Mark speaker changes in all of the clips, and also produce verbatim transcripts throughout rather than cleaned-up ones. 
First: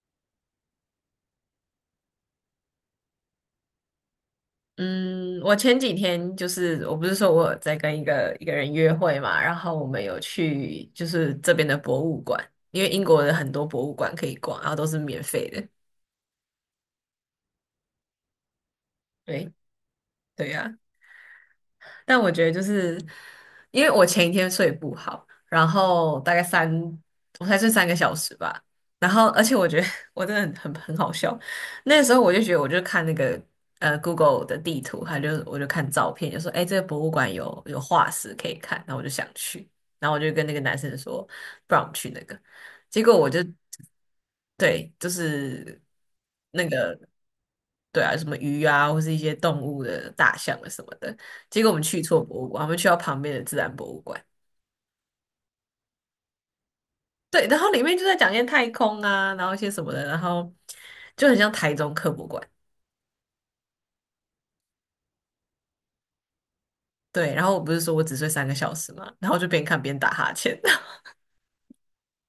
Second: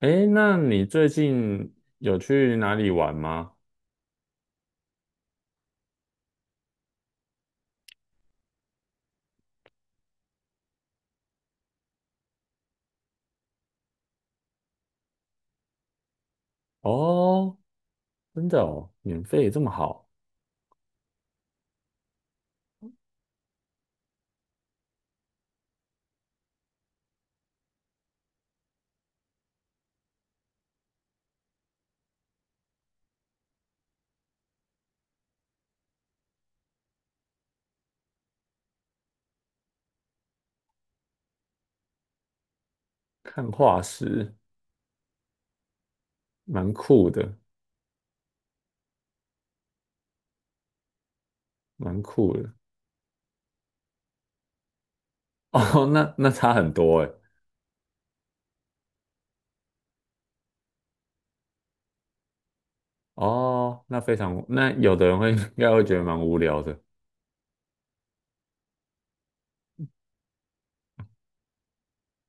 Speaker 1: 诶，那你最近有去哪里玩吗？
Speaker 2: 嗯，我前几天就是我不是说我有在跟一个一个人约会嘛，然后我们有去就是这边的博物馆，因为英国的很多博物馆可以逛，然后都是免费的。
Speaker 1: 哦，真的哦，免费
Speaker 2: 对，
Speaker 1: 这么好，
Speaker 2: 对呀、但我觉得就是因为我前一天睡不好，然后大概三，我才睡三个小时吧。然后，而且我觉得 我真的很很很好笑。那时候我就觉得，我就看那个呃 Google 的地图，还就我就看照片，就说哎，诶这个博物馆有有化石可以看，然后我就想去，然后我就跟那个男生说，不然我们去那个。结果我就
Speaker 1: 看化石，
Speaker 2: 对，就是那
Speaker 1: 蛮
Speaker 2: 个
Speaker 1: 酷的，
Speaker 2: 对啊，什么鱼啊，或是一些动物的大象啊什么的。结果我们去
Speaker 1: 蛮
Speaker 2: 错
Speaker 1: 酷
Speaker 2: 博物
Speaker 1: 的。
Speaker 2: 馆，我们去到旁边的自然博物馆。
Speaker 1: 哦，那那差很多诶。
Speaker 2: 对，然后里面就在讲一些太空啊，然后一些什么的，然后就很像台中科博馆。
Speaker 1: 哦，那非常，那有的人会 应该会觉得蛮无聊的。
Speaker 2: 对，然后我不是说我只睡三个小时嘛，然后我就边看边打哈欠。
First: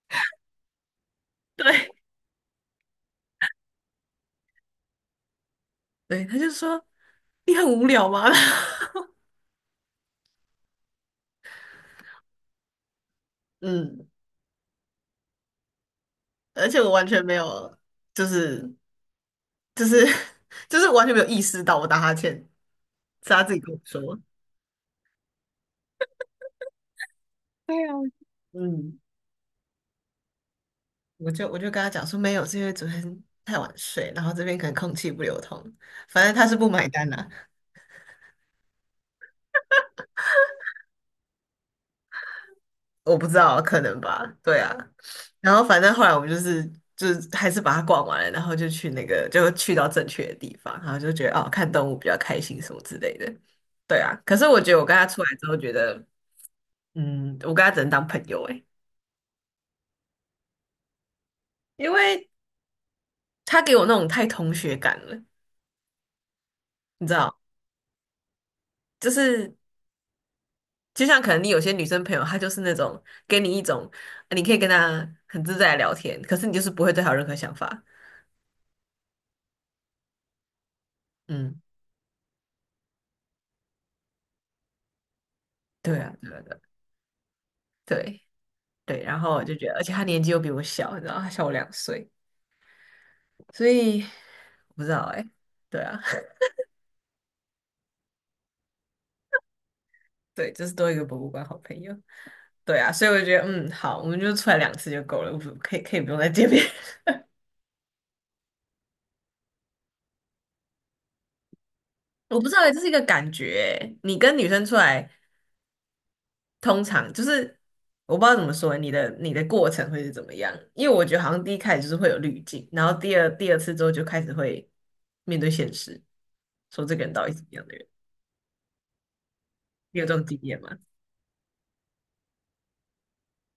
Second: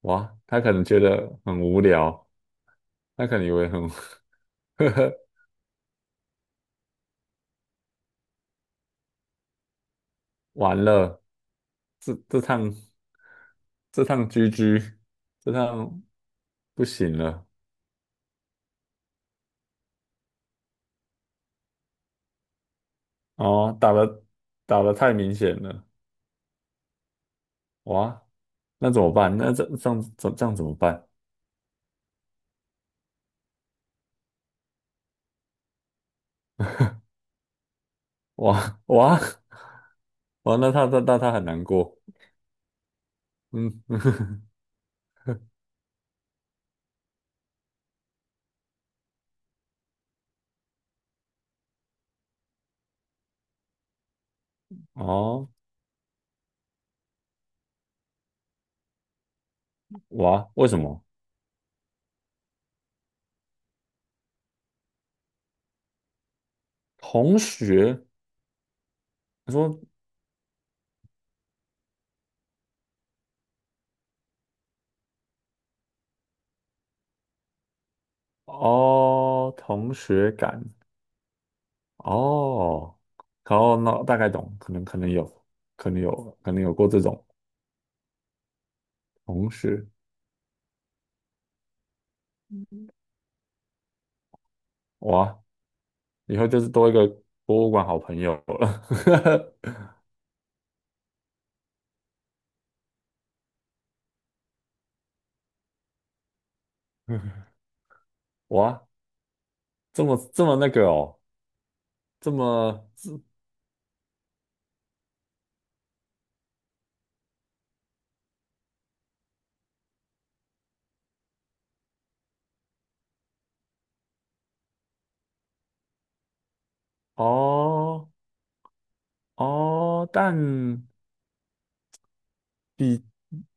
Speaker 1: 哇，他可能觉得很无
Speaker 2: 对，
Speaker 1: 聊，他可能以为很 呵呵，
Speaker 2: 对，他就说你很无聊吗？
Speaker 1: 完了，这这趟这
Speaker 2: 嗯，
Speaker 1: 趟 G G,这趟
Speaker 2: 而且
Speaker 1: 不
Speaker 2: 我完
Speaker 1: 行
Speaker 2: 全没
Speaker 1: 了。
Speaker 2: 有，就是就是 就是完全没有意识到我打哈欠，是他自己跟
Speaker 1: 哦，
Speaker 2: 我
Speaker 1: 打
Speaker 2: 说。
Speaker 1: 的打的太明显了。哇，那
Speaker 2: 嗯。
Speaker 1: 怎么办？那这这样怎这样怎么办？
Speaker 2: 我 就我就跟他讲说没有，是因为昨天太晚睡，然后这边可能空气不流通，反正他是不买单的。
Speaker 1: 哇哇哇，那他他那他很难过。
Speaker 2: 我不知道，可
Speaker 1: 嗯，
Speaker 2: 能吧，对啊。然后反正后来我们就是就是还是把它逛完了，然后就去那个就去到正确的地方，然后就觉得哦，看动物比较开心什么之类的，对啊。可是我觉得我跟他出来之
Speaker 1: 哦，
Speaker 2: 后，觉得嗯，我跟他只能当朋友诶，
Speaker 1: 哇，为什么？
Speaker 2: 因为他给我那种太同学感了，你知道，
Speaker 1: 同学，
Speaker 2: 就
Speaker 1: 他
Speaker 2: 是
Speaker 1: 说
Speaker 2: 就像可能你有些女生朋友，她就是那种给你一种，呃你可以跟她很自在地聊天，可是你就是不会对她有任何想法。
Speaker 1: 哦，同学感
Speaker 2: 嗯，
Speaker 1: 哦，然后那大概懂，可能可能有，可
Speaker 2: 对
Speaker 1: 能
Speaker 2: 啊，对
Speaker 1: 有，
Speaker 2: 啊，
Speaker 1: 可
Speaker 2: 对啊
Speaker 1: 能有过这种
Speaker 2: 对对。然后我
Speaker 1: 同
Speaker 2: 就觉得，而
Speaker 1: 学。
Speaker 2: 且她年纪又比我小，你知道，她小我两岁，所以我不知道哎、
Speaker 1: 哇，
Speaker 2: 对啊，
Speaker 1: 以后就是多一个博物馆好朋友了。
Speaker 2: 对，就是多一个博物馆好朋友。对啊，所以我就觉得，嗯，好，我们就出来两次就够了，我不可以可以不用再见面。
Speaker 1: 哇，这么这么那个哦，这
Speaker 2: 我不知道欸，这
Speaker 1: 么。
Speaker 2: 是一个感觉欸，你跟女生出来。通常就是我不知道怎么说，你的你的过程会是怎么样？因为我觉得好像第一开始就是会有滤镜，然后第二第二次之后就开始会面对现实，说这个人到底是怎么样的人？
Speaker 1: 哦
Speaker 2: 你有
Speaker 1: 哦，
Speaker 2: 这种
Speaker 1: 但
Speaker 2: 经验吗？
Speaker 1: 比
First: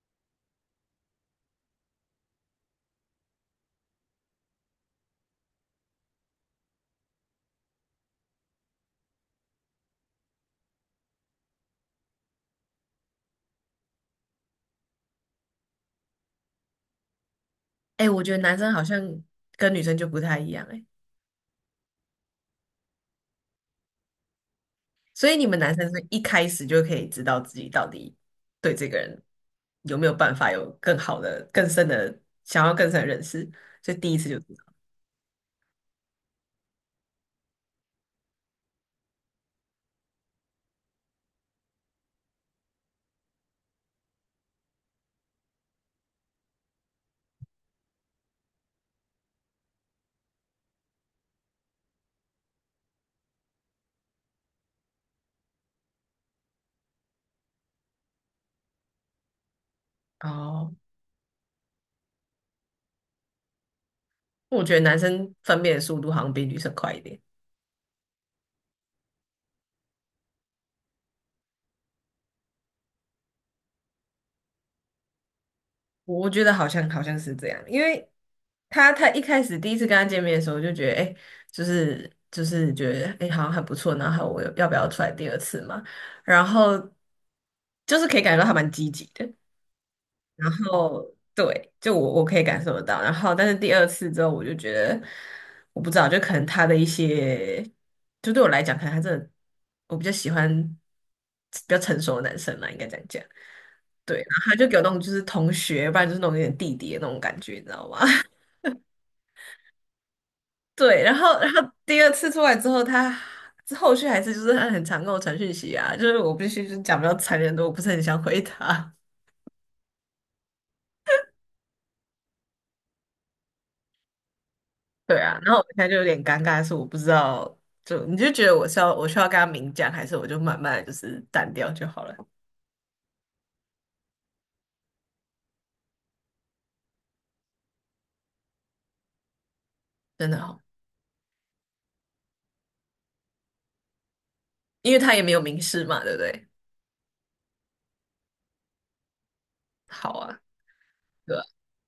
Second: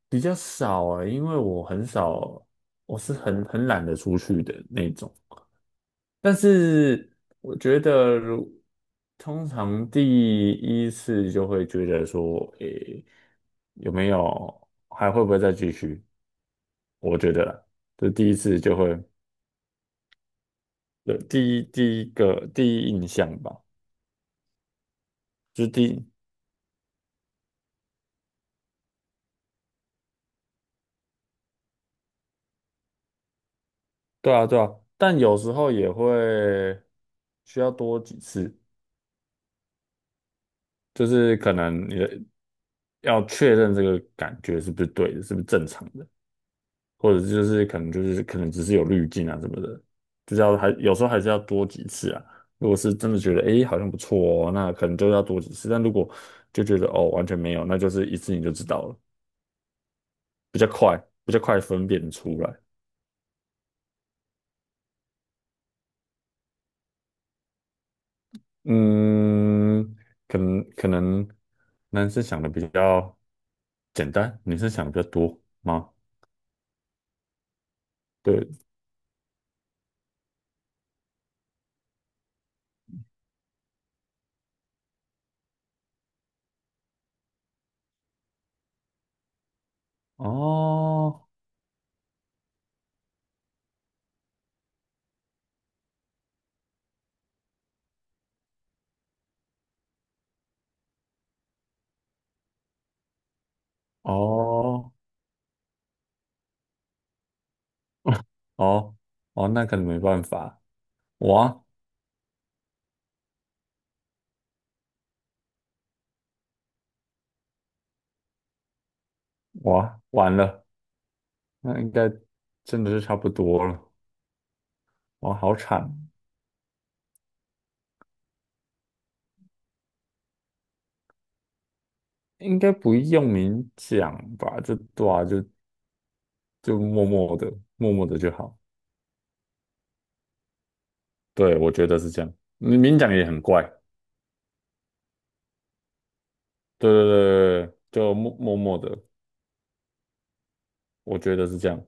Speaker 1: 比较少啊，因为我很少，我是很很懒得出去的那种。但是我觉得如，通常第一次就会觉得说，诶，有没有还会不会再继续？我觉得啦
Speaker 2: 哎、
Speaker 1: 这
Speaker 2: 我
Speaker 1: 第
Speaker 2: 觉
Speaker 1: 一
Speaker 2: 得男
Speaker 1: 次
Speaker 2: 生
Speaker 1: 就
Speaker 2: 好
Speaker 1: 会，
Speaker 2: 像跟女生就不太一样哎、
Speaker 1: 对，第一第一个第一印象吧。
Speaker 2: 所以你们
Speaker 1: 就是
Speaker 2: 男生是
Speaker 1: 第，
Speaker 2: 一开始就可以知道自己到底对这个人有没有办法有更好的、更深的想要更深的认识，所以第一次
Speaker 1: 对
Speaker 2: 就
Speaker 1: 啊，
Speaker 2: 知
Speaker 1: 对啊，
Speaker 2: 道。
Speaker 1: 但有时候也会需要多几次，就是可能你的要确认这个感觉是不是对的，是不是正常的，或者就是可能就是可能只是有滤镜啊什么的，就是要还有时候还是要多几次啊。如果是真的觉得诶好像不错哦，那可能就要多几次，但如果就觉得哦完全没有，那就是一次你就知道了，比较
Speaker 2: 哦，
Speaker 1: 快，比较快分辨出来。
Speaker 2: 我觉得男生分辨的速度好像比女生快一点。
Speaker 1: 嗯，可能可能男生想的比较简单，女生想的比较多吗？
Speaker 2: 我觉得好像好像是这样，因为
Speaker 1: 对，
Speaker 2: 他他一开始第一次跟他见面的时候，我就觉得哎、诶就是就是觉得哎、诶好像很不错，然后我要不要出来第二次嘛？然后就是可以感觉到他蛮积极的，然后
Speaker 1: 哦，
Speaker 2: 对，就我我可以感受得到，然后但是第二次之后，我就觉得我不知道，就可能他的一些，就对我来讲，可能他真的我比较喜欢比较成熟的男生嘛，应该这样讲。对，然后他就给我那
Speaker 1: 哦
Speaker 2: 种就是同学，不然就是那种有点弟弟的那种感觉，你知道吗？
Speaker 1: 哦哦，那可能没办法。
Speaker 2: 对，然后
Speaker 1: 我
Speaker 2: 然
Speaker 1: 啊
Speaker 2: 后第二次出来之后，他后续还是就是他很常跟我传讯息啊，就是我必须就是讲比较残忍的，我不是很想回他。
Speaker 1: 我啊完了，那应该真的是差不多了。
Speaker 2: 对
Speaker 1: 哇，
Speaker 2: 啊，然
Speaker 1: 好
Speaker 2: 后我现在就有
Speaker 1: 惨，
Speaker 2: 点尴尬，是我不知道，就你就觉得我是要我需要跟他明讲，还是我就慢慢的就是淡掉就好了？
Speaker 1: 应该不用明讲吧？就对啊就就默默的，默默的就好。
Speaker 2: 真的好，
Speaker 1: 对，我觉得是这样。你明讲也很怪。
Speaker 2: 因为他也没有明示嘛，对不对？
Speaker 1: 对对对对对，就默默默的，
Speaker 2: 好啊，
Speaker 1: 我觉
Speaker 2: 对吧？
Speaker 1: 得是这样，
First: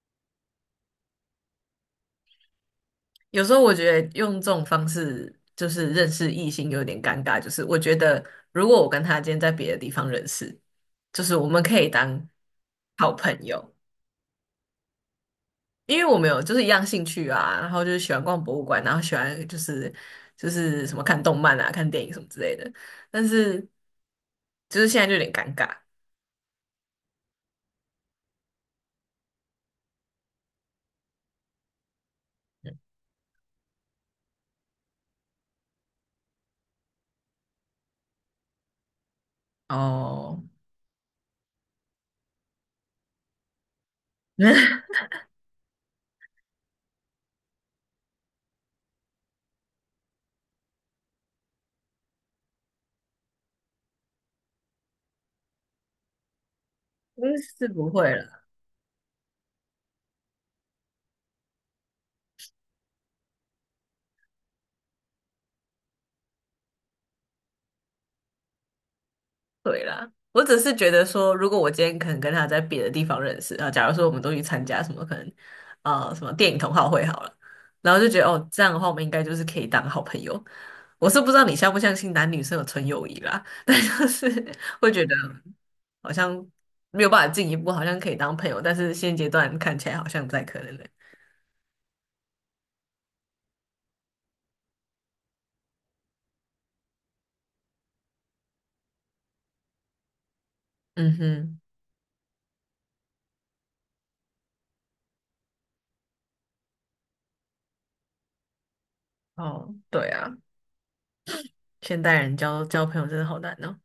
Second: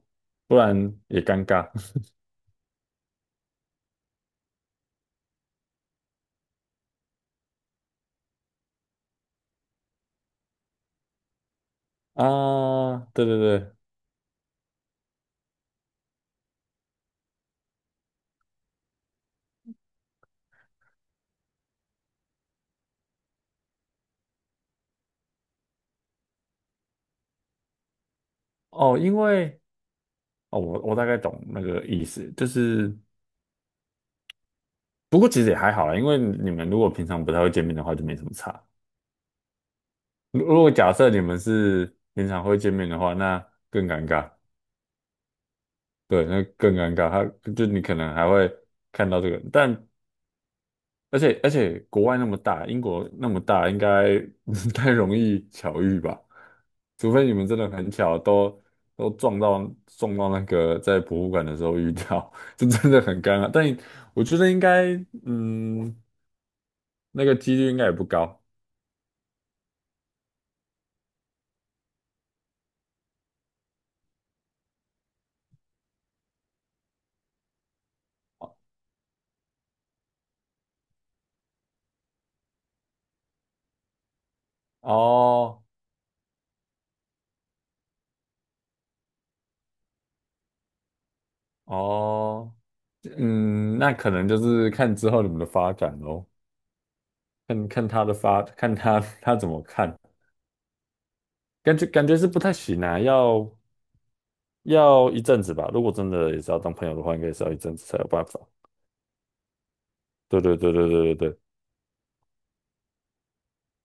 Speaker 1: 不然也尴尬
Speaker 2: 有时候我觉得用这种方式就是认识异性有点尴尬，就是我觉得如果我跟他今天在别的地方认识，就是我们可以 当
Speaker 1: 啊。
Speaker 2: 好
Speaker 1: 对对
Speaker 2: 朋
Speaker 1: 对，
Speaker 2: 友，因为我们有就是一样兴趣啊，然后就是喜欢逛博物馆，然后喜欢就是就是什么看动漫啊、看电影什么之类的，但是就是现在就有点尴尬
Speaker 1: 哦，因为哦，我我大概懂那个意思，就是。不过其实也还好啦，因为你们如果平常不太会见面的话，就没什么差。
Speaker 2: 哦，
Speaker 1: 如如果假设你们是平常会见面的话，那更尴尬。
Speaker 2: 那
Speaker 1: 对，那更尴尬。他就你可能还会看到这个，但而且而且国外那么大，英国那么大，应该 不太容易巧遇吧？除
Speaker 2: 那
Speaker 1: 非你们真
Speaker 2: 是
Speaker 1: 的
Speaker 2: 不
Speaker 1: 很
Speaker 2: 会
Speaker 1: 巧，
Speaker 2: 了。
Speaker 1: 都都撞到撞到那个在博物馆的时候遇到，这真的很尴尬。但我觉得应该，嗯，那个几率应该也不高
Speaker 2: 对啦，我只是觉得说，如果我今天可能跟他在别的地方认识，啊，假如说我们都去参加什么可能，啊什么电影同好会好了，然后就觉得哦，这样的话我们应该就是可以当好朋友。我是不知道你相不相信男女生有纯友谊啦，但就是 会觉得
Speaker 1: 哦。
Speaker 2: 好像没有办法进一步，好像可以当朋友，但是现阶段看起来好像不太可能的
Speaker 1: 哦，嗯，那可能就是看之后你们的发展咯，看看他的发，看他 他怎么看，
Speaker 2: 嗯哼，
Speaker 1: 感觉感觉是不太行啊，要要一阵子吧。如果真的也是要当朋友的话，应该也是要一阵子才有办法。
Speaker 2: 哦，对啊，
Speaker 1: 对对对对对对对。
Speaker 2: 现代人交交朋友真的好难哦。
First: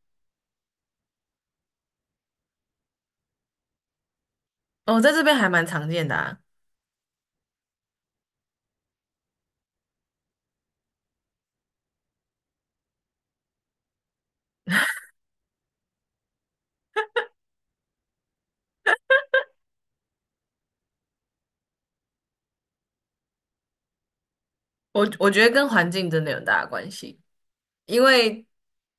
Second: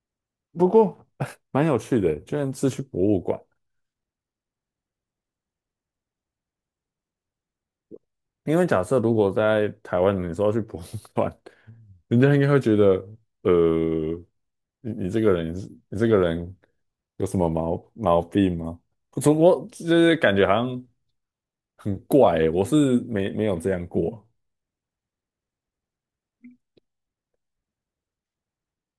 Speaker 1: 不过 蛮有趣的，居然是去博物馆。
Speaker 2: 哦，在这边还蛮常见的啊。
Speaker 1: 因为假设如果在台湾，你说要去博物馆，人家应该会觉得，呃，你你这个人是，你这个人有什么毛毛病吗？从我就是感觉好像很怪欸我是没没有这样过
Speaker 2: 我我觉得跟环境真的有很大的关系，因为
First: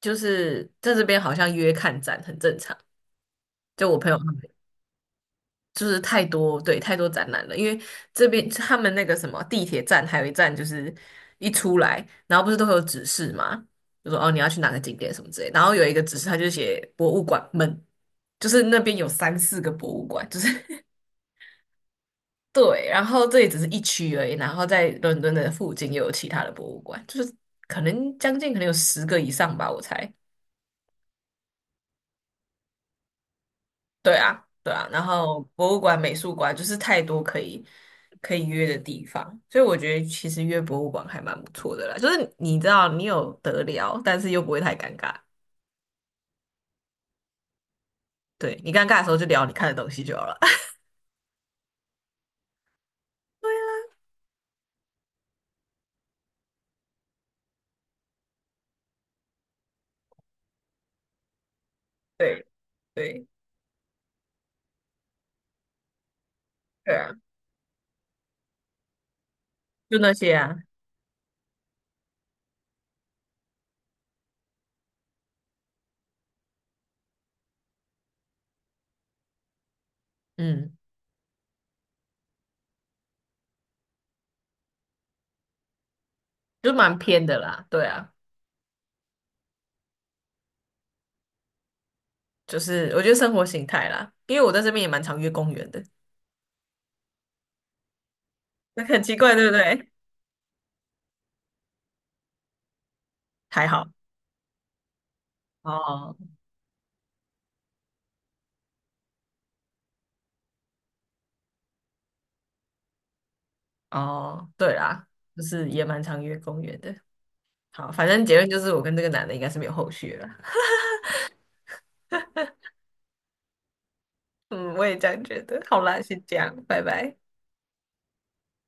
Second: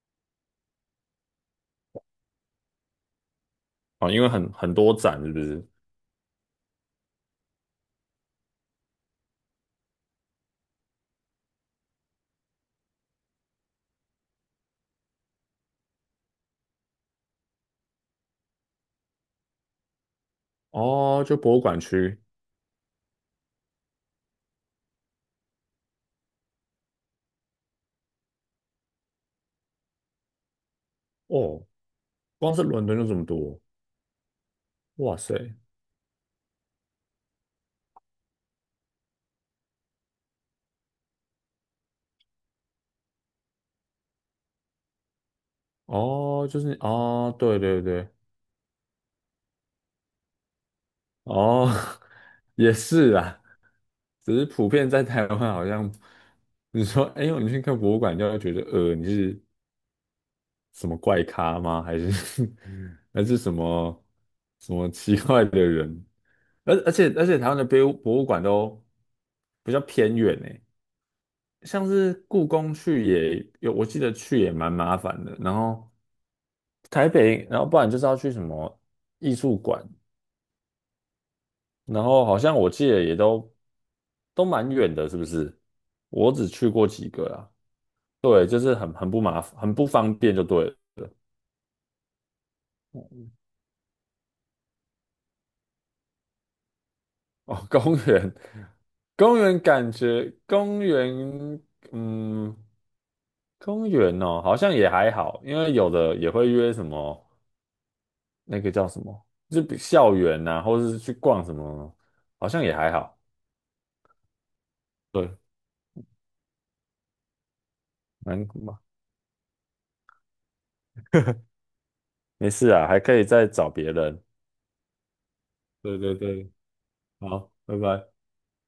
Speaker 2: 就是在这边好像约看展很正常。就我朋
Speaker 1: 啊，
Speaker 2: 友
Speaker 1: 因
Speaker 2: 他
Speaker 1: 为
Speaker 2: 们
Speaker 1: 很很多展是不是？
Speaker 2: 就是太多，对，太多展览了，因为这边他们那个什么地铁站还有一站就是一出来，然后不是都会有指示嘛，就说哦你要去哪个景点什么之类，然后有一个指示他就写博物馆们，就是那边有三四个博物馆，就是
Speaker 1: 哦，就博物馆区
Speaker 2: 对，然后这也只是一区而已，然后在伦敦的附近又有其他的博物馆，就是可能将近可能有十个以上吧，我猜。
Speaker 1: 哦，光是伦敦就这么多，
Speaker 2: 对啊，对啊，然
Speaker 1: 哇
Speaker 2: 后
Speaker 1: 塞，
Speaker 2: 博物馆、美术馆就是太多可以可以约的地方，所以我觉得其实约博物馆还蛮不错的啦，就是你知道你有得聊，但是又不会太尴尬。
Speaker 1: 哦，就是哦，对对对，
Speaker 2: 对，你尴尬的时候就聊你看的东西就好了。
Speaker 1: 哦，也是啊，只是普遍在台湾好像，你说，哎呦，你去看博物馆，就会觉得，呃，你是。什么怪咖吗？还是
Speaker 2: 对
Speaker 1: 还
Speaker 2: 对
Speaker 1: 是什么什么奇怪的人？而而
Speaker 2: 对
Speaker 1: 且
Speaker 2: 啊，
Speaker 1: 而且台湾的博物博物馆都比较
Speaker 2: 就那
Speaker 1: 偏
Speaker 2: 些
Speaker 1: 远呢，
Speaker 2: 啊，
Speaker 1: 像是故宫去也有，我记得去也蛮麻烦的。然后台北，然后不然就是要去什么艺术馆，
Speaker 2: 嗯，
Speaker 1: 然后好像我记得也都都蛮远的，是不是？我只去
Speaker 2: 就
Speaker 1: 过
Speaker 2: 蛮
Speaker 1: 几
Speaker 2: 偏
Speaker 1: 个
Speaker 2: 的
Speaker 1: 啊，
Speaker 2: 啦，对啊。
Speaker 1: 对，就是很很不麻烦，很不方便就对了。
Speaker 2: 就是我觉得生活形态啦，因为我在这边也蛮常约公园的，
Speaker 1: 哦，公园，
Speaker 2: 那很奇怪，
Speaker 1: 公
Speaker 2: 对不
Speaker 1: 园
Speaker 2: 对？
Speaker 1: 感觉公园，嗯，
Speaker 2: 还好，
Speaker 1: 公园哦，好像也还好，因为有的
Speaker 2: 哦
Speaker 1: 也会约什么那个叫什么，就比校园呐、或者是去逛什么，好像也还好。
Speaker 2: 哦，对啦，
Speaker 1: 对，
Speaker 2: 就是也蛮常约公园的。好，反正结论就是
Speaker 1: 蛮
Speaker 2: 我跟这个男的应该是没有后续了。
Speaker 1: 没事啊，还可以再找别人。
Speaker 2: 嗯，我也这样觉得。好
Speaker 1: 对
Speaker 2: 啦，
Speaker 1: 对
Speaker 2: 先这
Speaker 1: 对，
Speaker 2: 样，拜拜。
Speaker 1: 好，拜拜。